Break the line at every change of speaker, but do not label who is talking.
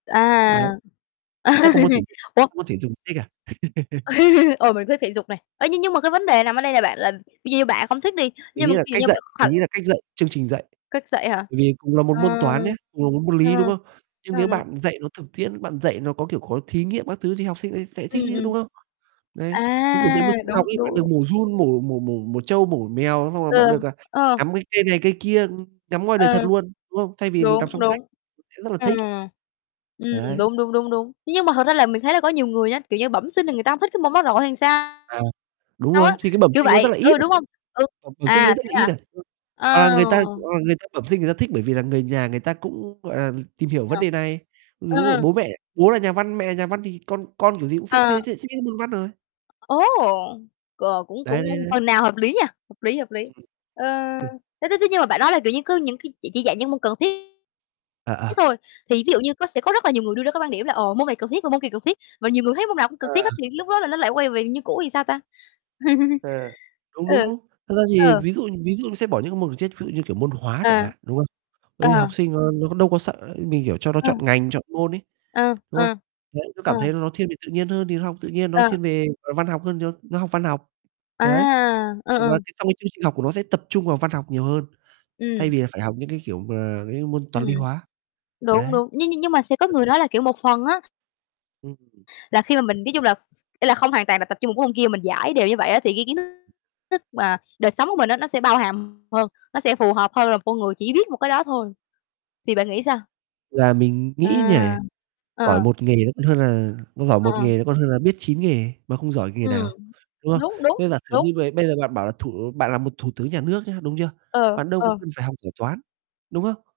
Đấy.
À,
Chắc còn môn thể dục, chắc
ủa?
còn môn môn thể dục thích à?
Ồ, mình cứ thể dục này, ơ, nhưng nhưng mà cái vấn đề nằm ở đây là bạn là kiểu như bạn không thích đi,
Mình
nhưng mà
nghĩ là
ví dụ
cách
như
dạy,
bạn
mình
[unintelligible]
nghĩ là cách dạy, chương trình dạy,
Cách dạy hả?
bởi vì cùng là một
Ờ,
môn Toán nhá, cùng là môn môn
à,
Lý, đúng không? Nhưng
à.
nếu bạn dạy nó thực tiễn, bạn dạy nó có, kiểu, có thí nghiệm các thứ thì học sinh ấy sẽ thích
Ừm,
chứ, đúng
ừm.
không? Đấy, giống kiểu dạy môn
À,
Sinh học
đúng,
ấy, bạn
đúng,
được
đúng.
mổ giun, mổ mổ mổ mổ trâu, mổ mèo xong rồi bạn
Ừ,
được, à,
ờ.
ngắm cái cây này, cây kia, ừm, ngắm ngoài đời
Ờ.
thật luôn, đúng không? Thay vì mình đọc
Đúng,
xong sách,
đúng.
sẽ rất là
Ờ.
thích.
Ừm,
Đấy.
đúng, đúng, đúng, đúng. Thế nhưng mà thật ra là mình thấy là có nhiều người á, kiểu như, bẩm sinh là người ta hông thích cái môn đó rồi hay sao
À, đúng
sao
rồi,
á?
thì cái bẩm
Kiểu
sinh nó rất
vậy,
là ít
ừ,
à,
đúng hông? Ừ,
ờ, bẩm sinh đấy
à,
rất
thế
là ít
hả?
à? Hoặc là
À,
người ta,
ồ.
ờ, người ta bẩm sinh người ta thích bởi vì là người nhà người ta cũng, gọi là, tìm hiểu vấn
[unintelligible]
đề này, ừm,
Ờ,
ví dụ
ờ.
bố mẹ, bố là nhà văn, mẹ là nhà văn thì con con kiểu gì cũng thích
À.
thế th thích cái môn Văn rồi.
Ố, ồ! C cũng
Đấy, đấy,
cũng
đấy.
phần nào hợp lý nhỉ? Hợp lý, hợp lý,
Ừm,
ơ,
hừ.
thế thế thế nhưng mà bạn nói là, kiểu như, cứ những cái chỉ chỉ dạy những môn cần thiết
À,
thiết
à.
thôi, thì ví dụ như có sẽ có rất là nhiều người đưa ra cái quan điểm là ồ, môn này cần thiết và môn kia cần thiết, và nhiều người thấy môn nào cũng cần thiết
À.
hết thì lúc đó là nó lại quay về như cũ thì sao ta?
À, đúng,
Ừ,
đúng, đúng. Thật ra thì
ờ.
ví dụ ví dụ nó sẽ bỏ những cái môn, ừm, chết ví dụ như, kiểu, môn Hóa chẳng
À.
hạn, đúng không? Bởi vì
Ờ.
học sinh nó nó đâu có sợ, mình hiểu cho nó
Ờ.
chọn ngành, chọn môn ấy,
Ờ,
đúng không?
ờ,
Đấy, nó
ờ.
cảm thấy là nó thiên về tự nhiên hơn thì nó học tự nhiên, nó
Ờ.
thiên về, ờ, văn học hơn thì nó nó học văn học,
À,
đấy.
ờ,
Còn là
ờ.
cái trong cái chương trình học của nó sẽ tập trung vào văn học nhiều hơn thay
Ừm.
vì là phải học những cái kiểu mà cái những cái môn
Ừm.
Toán, Lý, Hóa,
Đúng,
đấy.
đúng, nhưng nhưng nhưng mà sẽ có người
[unintelligible]
nói là, kiểu, một phần á
Ừm [unintelligible]
là khi mà mình nói chung là ý là không hoàn toàn là tập trung một cái môn kia, mình dải đều như vậy á thì cái kiến thức thức mà đời sống của mình á nó sẽ bao hàm hơn, nó sẽ phù hợp hơn là một con người chỉ biết một cái đó thôi thì bạn nghĩ sao?
Là mình nghĩ như
À,
này,
ờ,
giỏi
ờ.
1 nghề nó còn hơn là nó giỏi
Ờ,
1
ờ.
nghề nó còn hơn là biết 9 nghề mà không giỏi nghề
Ừm,
nào, đúng không?
đúng, đúng,
Thế giả sử
đúng.
như bầy bây giờ bạn bảo là thủ bạn là một thủ tướng nhà nước nhá, đúng chưa?
Ờ,
Bạn đâu có
ờ.
cần phải học giỏi Toán, đúng không?